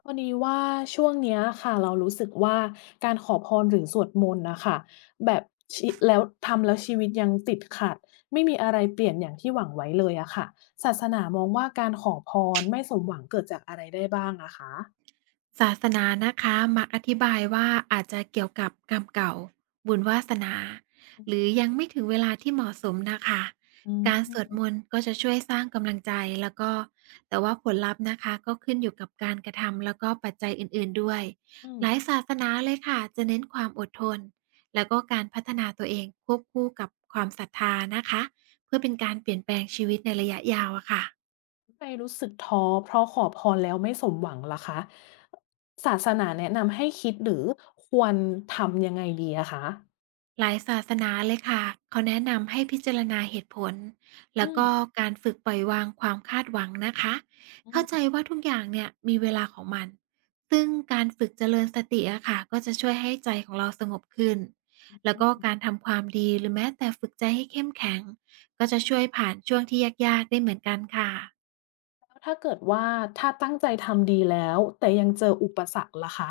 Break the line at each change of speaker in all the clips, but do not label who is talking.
พอดีว่าช่วงเนี้ยค่ะเรารู้สึกว่าการขอพรหรือสวดมนต์นะคะแบบชิแล้วทำแล้วชีวิตยังติดขัดไม่มีอะไรเปลี่ยนอย่างที่หวังไว้เลยอะค่ะศาสนามองว่าการขอพรไม่สมหวังเกิดจากอะไรได้บ้างอะคะ
ศาสนานะคะมักอธิบายว่าอาจจะเกี่ยวกับกรรมเก่าบุญวาสนาหรือยังไม่ถึงเวลาที่เหมาะสมนะคะ
อืม
การสวดมนต์ก็จะช่วยสร้างกำลังใจแล้วก็แต่ว่าผลลัพธ์นะคะก็ขึ้นอยู่กับการกระทำแล้วก็ปัจจัยอื่นๆด้วย
อืม
หลายศาสนาเลยค่ะจะเน้นความอดทนแล้วก็การพัฒนาตัวเองควบคู่กับความศรัทธานะคะเพื่อเป็นการเปลี่ยนแปลงชีวิตในระยะยาวอะค่ะ
ไมรรู้สึกท้อเพราะขอพรแล้วไม่สมหวังล่ะคะศาสนาแนะนำให้คิดหรือควรทำยังไงดีอะคะ
หลายศาสนาเลยค่ะเขาแนะนำให้พิจารณาเหตุผล
อื
แล้ว
ม
ก็การฝึกปล่อยวางความคาดหวังนะคะ
อื
เข้า
ม
ใจว่าทุกอย่างเนี่ยมีเวลาของมันซึ่งการฝึกเจริญสติอะค่ะก็จะช่วยให้ใจของเราสงบขึ้นแล้ว
อื
ก็กา
ม
รทำความดีหรือแม้แต่ฝึกใจให้เข้มแข็งก็จะช่วยผ่านช่วงที่ยากๆได้เหมือนกันค่ะ
ถ้าเกิดว่าถ้าตั้งใจทำดีแล้วแต่ยังเจออุปสรรคล่ะคะ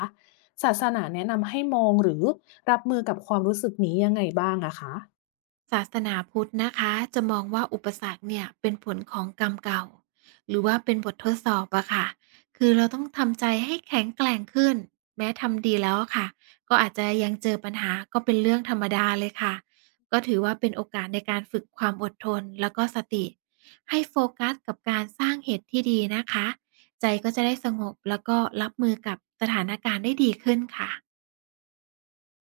ศาสนาแนะนำให้มองหรือรับมือกับความรู้สึกนี้ยังไงบ้างอะคะ
ศาสนาพุทธนะคะจะมองว่าอุปสรรคเนี่ยเป็นผลของกรรมเก่าหรือว่าเป็นบททดสอบอะค่ะคือเราต้องทำใจให้แข็งแกร่งขึ้นแม้ทำดีแล้วอะค่ะก็อาจจะยังเจอปัญหาก็เป็นเรื่องธรรมดาเลยค่ะก็ถือว่าเป็นโอกาสในการฝึกความอดทนแล้วก็สติให้โฟกัสกับการสร้างเหตุที่ดีนะคะใจก็จะได้สงบแล้วก็รับมือกับสถานการณ์ได้ดีขึ้นค่ะ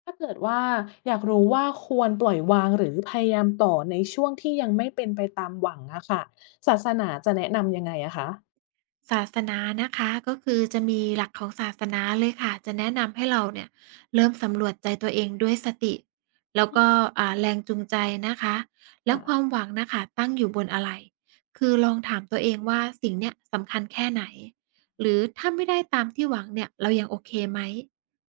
ถ้าเกิดว่าอยากรู้ว่าควรปล่อยวางหรือพยายามต่อในช่วงที่ยังไม่เป็นไปตามหวังอะค่ะศาสนาจะแนะนำยังไงอะคะ
ศาสนานะคะก็คือจะมีหลักของศาสนาเลยค่ะจะแนะนำให้เราเนี่ยเริ่มสำรวจใจตัวเองด้วยสติแล้ว
อืม
ก็แรงจูงใจนะคะแล้
ค่ะ
วความหวังนะค่ะตั้งอยู่บนอะไรคือลองถามตัวเองว่าสิ่งเนี้ยสำคัญแค่ไหนหรือถ้าไม่ได้ตามที่หวังเนี่ยเรายังโอเคไหม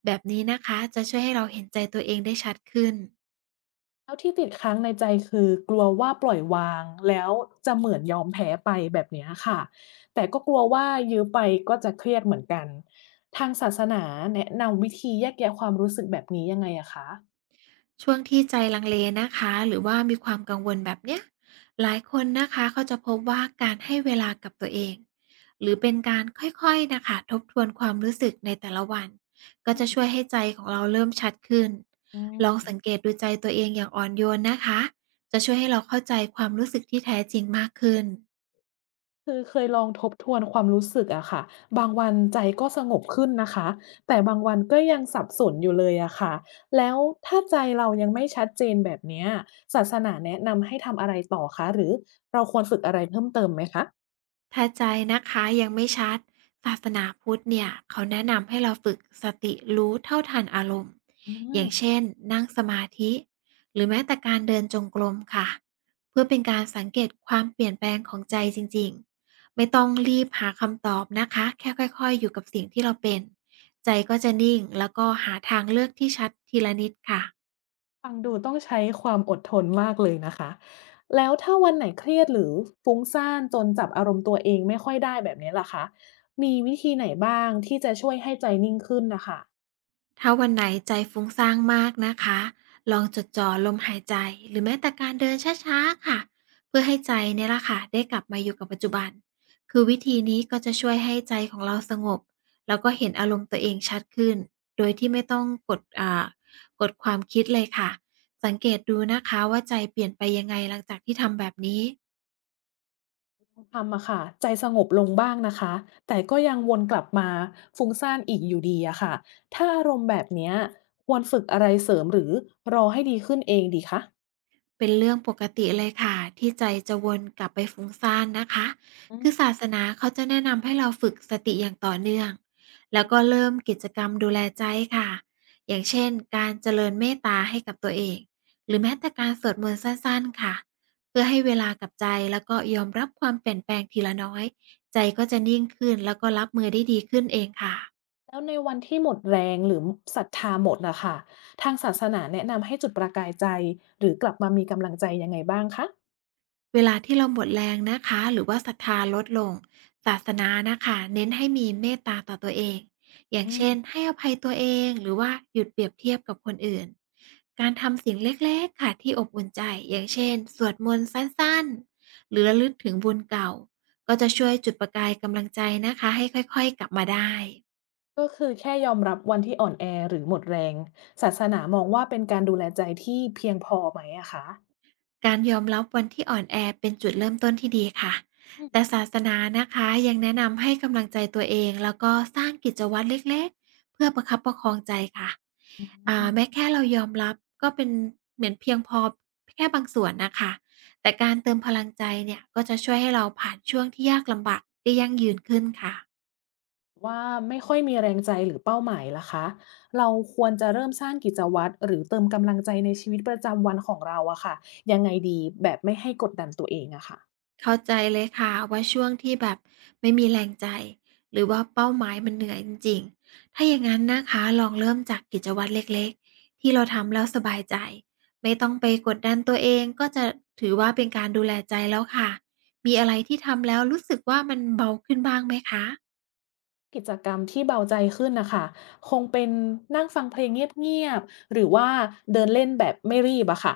แบบนี้นะคะจะช่วยให้เราเห็นใจตัวเองได้ชัดขึ้น
แล้วที่ติดค้างในใจคือกลัวว่าปล่อยวางแล้วจะเหมือนยอมแพ้ไปแบบเนี้ยค่ะแต่ก็กลัวว่ายื้อไปก็จะเครียดเหมือนกันทางศาสนาแนะนำวิธีแยกแยะความรู้สึกแบบนี้ยังไงอะคะ
ช่วงที่ใจลังเลนะคะหรือว่ามีความกังวลแบบเนี้ยหลายคนนะคะเขาจะพบว่าการให้เวลากับตัวเองหรือเป็นการค่อยๆนะคะทบทวนความรู้สึกในแต่ละวัน
อื
ก็จะช่ว
ม
ยให้ใจของเราเริ่มชัดขึ้น
อื
ลอง
ม
สังเกตดูใจตัวเองอย่างอ่อนโยนนะคะจะช่วยให้เราเข้าใจความรู้สึกที่แท้จริงมากขึ้น
คือเคยลองทบทวนความรู้สึกอะค่ะบางวันใจก็สงบขึ้นนะคะแต่บางวันก็ยังสับสนอยู่เลยอะค่ะแล้วถ้าใจเรายังไม่ชัดเจนแบบเนี้ยศาสนาแนะนำให้ทำอะไรต่อคะหรือเราควรฝึกอะไรเพิ่มเติมไหมคะ
ถ้าใจนะคะยังไม่ชัดศาสนาพุทธเนี่ยเขาแนะนำให้เราฝึกสติรู้เท่าทันอารมณ์
อื
อ
ม
ย่างเช่นนั่งสมาธิหรือแม้แต่การเดินจงกรมค่ะเพื่อเป็นการสังเกตความเปลี่ยนแปลงของใจจริงๆไม่ต้องรีบหาคำตอบนะคะแค่ค่อยๆอยู่กับสิ่งที่เราเป็นใจก็จะนิ่งแล้วก็หาทางเลือกที่ชัดทีละนิดค่ะ
ฟังดูต้องใช้ความอดทนมากเลยนะคะ แล้วถ้าวันไหนเครียดหรือฟุ้งซ่านจนจับอารมณ์ตัวเองไม่ค่อยได้แบบนี้ล่ะคะมีวิธีไหนบ้างที่จะช่วยให้ใจนิ่งขึ้นนะคะ
ถ้าวันไหนใจฟุ้งซ่านมากนะคะ ลองจดจ่อลมหายใจหรือแม้แต่การเดินช้าๆค่ะ เพื่อให้ใจเนี่ยละค่ะได้กลับมาอยู่กับปัจจุบัน คือวิธีนี้ก็จะช่วยให้ใจของเราสงบแล้วก็เห็นอารมณ์ตัวเองชัดขึ้น โดยที่ไม่ต้องกดกดความคิดเลยค่ะ สังเกตดูนะคะว่าใจเปลี่ยนไปยังไงหลังจากที่ทำแบบนี้
ทำอะค่ะใจสงบลงบ้างนะคะ แต่ก็ยังวนกลับมาฟุ้งซ่านอีกอยู่ดีอะค่ะถ้าอารมณ์แบบเนี้ยควรฝึกอะไรเสริมหรือรอให้ดีขึ้นเองดีคะ
เป็นเรื่องปกติเลยค่ะที่ใจจะวนกลับไปฟุ้งซ่านนะคะคือศาสนาเขาจะแนะนำให้เราฝึกสติอย่างต่อเนื่องแล้วก็เริ่มกิจกรรมดูแลใจค่ะอย่างเช่นการเจริญเมตตาให้กับตัวเองหรือแม้แต่การสวดมนต์สั้นๆค่ะเพื่อให้เวลากับใจแล้วก็ยอมรับความเปลี่ยนแปลงทีละน้อยใจก็จะนิ่งขึ้นแล้วก็รับมือได้ดีขึ้นเองค่ะ
แล้วในวันที่หมดแรงหรือศรัทธาหมดน่ะค่ะทางศาสนาแนะนำให้จุดประกายใจหรือกลับมามีกำลังใจยังไงบ้างคะ
เวลาที่เราหมดแรงนะคะหรือว่าศรัทธาลดลงศาสนานะคะเน้นให้มีเมตตาต่อตัวเองอย่าง
อืม
เช่นให้อภัยตัวเองหรือว่าหยุดเปรียบเทียบกับคนอื่นการทำสิ่งเล็กๆค่ะที่อบอุ่นใจอย่างเช่นสวดมนต์สั้นๆหรือระลึกถึงบุญเก่าก็จะช่วยจุดประกายกำลังใจนะคะให้ค่อยๆกลับมาได้
ก็คือแค่ยอมรับวันที่อ่อนแอหรือหมดแรงศาสนามองว่าเป็นการดูแลใจที่เพียงพอไหมอะคะ
การยอมรับวันที่อ่อนแอเป็นจุดเริ่มต้นที่ดีค่ะ แต่ศาสนานะคะยังแนะนำให้กำลังใจตัวเองแล้วก็สร้างกิจวัตรเล็กๆเพื่อประคับประคองใจค่ะ
อืม
แม้แค่เรายอมรับก็เป็นเหมือนเพียงพอแค่บางส่วนนะคะ แต่การเติมพลังใจเนี่ยก็จะช่วยให้เราผ่านช่วงที่ยากลำบากได้ยั่งยืนขึ้นค่ะ
ว่าไม่ค่อยมีแรงใจหรือเป้าหมายล่ะคะเราควรจะเริ่มสร้างกิจวัตรหรือเติมกำลังใจในชีวิตประจำวันของเราอะค่ะยังไงดีแบบไม่ให้กดดันตัวเองอะค่ะ
เข้าใจเลยค่ะว่าช่วงที่แบบไม่มีแรงใจหรือว่าเป้าหมายมันเหนื่อยจริงๆถ้าอย่างนั้นนะคะลองเริ่มจากกิจวัตรเล็กๆที่เราทำแล้วสบายใจไม่ต้องไปกดดันตัวเองก็จะถือว่าเป็นการดูแลใจแล้วค่ะมีอะไรที่ทำแล้วรู้สึกว่ามันเบาขึ้นบ้างไหมคะ
กิจกรรมที่เบาใจขึ้นน่ะค่ะคงเป็นนั่งฟังเพลงเงียบๆหรือว่าเดินเล่นแบบไม่รีบอะค่ะ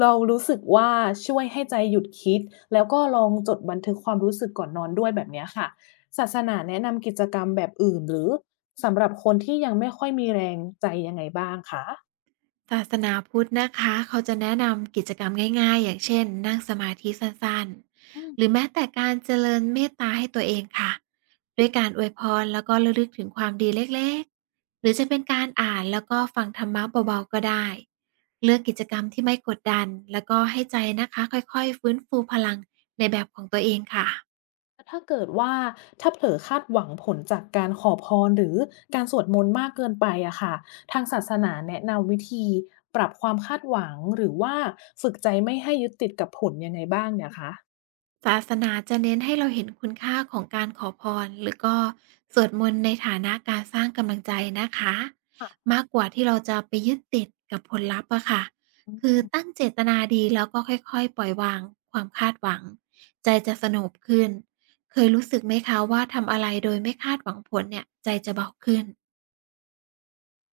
เรารู้สึกว่าช่วยให้ใจหยุดคิดแล้วก็ลองจดบันทึกความรู้สึกก่อนนอนด้วยแบบเนี้ยค่ะศาสนาแนะนำกิจกรรมแบบอื่นหรือสำหรับคนที่ยังไม่ค่อยมีแรงใจยังไงบ้างคะ
ศาสนาพุทธนะคะเขาจะแนะนำกิจกรรมง่ายๆอย่างเช่นนั่งสมาธิสั้น
อื
ๆหรื
ม
อแม้แต่การเจริญเมตตาให้ตัวเองค่ะด้วยการอวยพรแล้วก็ระลึกถึงความดีเล็กๆหรือจะเป็นการอ่านแล้วก็ฟังธรรมะเบาๆก็ได้เลือกกิจกรรมที่ไม่กดดันแล้วก็ให้ใจนะคะค่อยๆฟื้นฟูพลังในแบบของตัวเองค่ะ
ถ้าเกิดว่าถ้าเผลอคาดหวังผลจากการขอพรหรือการสวดมนต์มากเกินไปอะค่ะทางศาสนาแนะนำวิธีปรับความคาดหวังหรือว่าฝึกใจไม่ให้ยึดติดกับผลยังไงบ้างเนี่ยคะ
ศาสนาจะเน้นให้เราเห็นคุณค่าของการขอพรหรือก็สวดมนต์ในฐานะการสร้างกำลังใจนะคะ
ค่ะ
มากกว่าที่เราจะไปยึดติดกับผลลัพธ์อะค่ะ
อื
คือ
ม
ตั้งเจตนาดีแล้วก็ค่อยๆปล่อยวางความคาดหวังใจจะสงบขึ้นเคยรู้สึกไหมคะว่าทำอะไรโดยไม่คาดหวังผลเนี่ยใจจะเบาขึ้น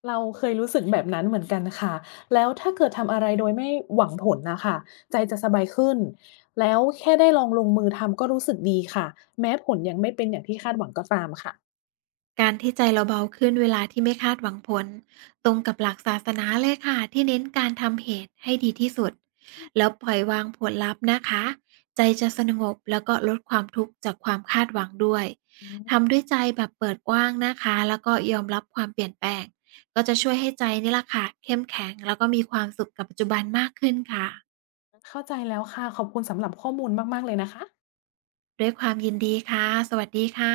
เราเคยรู้สึกแบบนั้นเหมือนกันค่ะแล้วถ้าเกิดทำอะไรโดยไม่หวังผลนะค่ะใจจะสบายขึ้นแล้วแค่ได้ลองลงมือทำก็รู้สึกดีค่ะแม้ผลยังไม่เป็นอย่างที่คาดหวังก็ตามค่ะ
การที่ใจเราเบาขึ้นเวลาที่ไม่คาดหวังผลตรงกับหลักศาสนาเลยค่ะที่เน้นการทำเหตุให้ดีที่สุดแล้วปล่อยวางผลลัพธ์นะคะใจจะสงบแล้วก็ลดความทุกข์จากความคาดหวังด้วย
อืม
ทำด้วยใจแบบเปิดกว้างนะคะแล้วก็ยอมรับความเปลี่ยนแปลงก็จะช่วยให้ใจนี่แหละค่ะเข้มแข็งแล้วก็มีความสุขกับปัจจุบันมากขึ้นค่ะ
เข้าใจแล้วค่ะขอบคุณสำหรับข้อมูลมากๆเลยนะคะ
ด้วยความยินดีค่ะสวัสดีค่ะ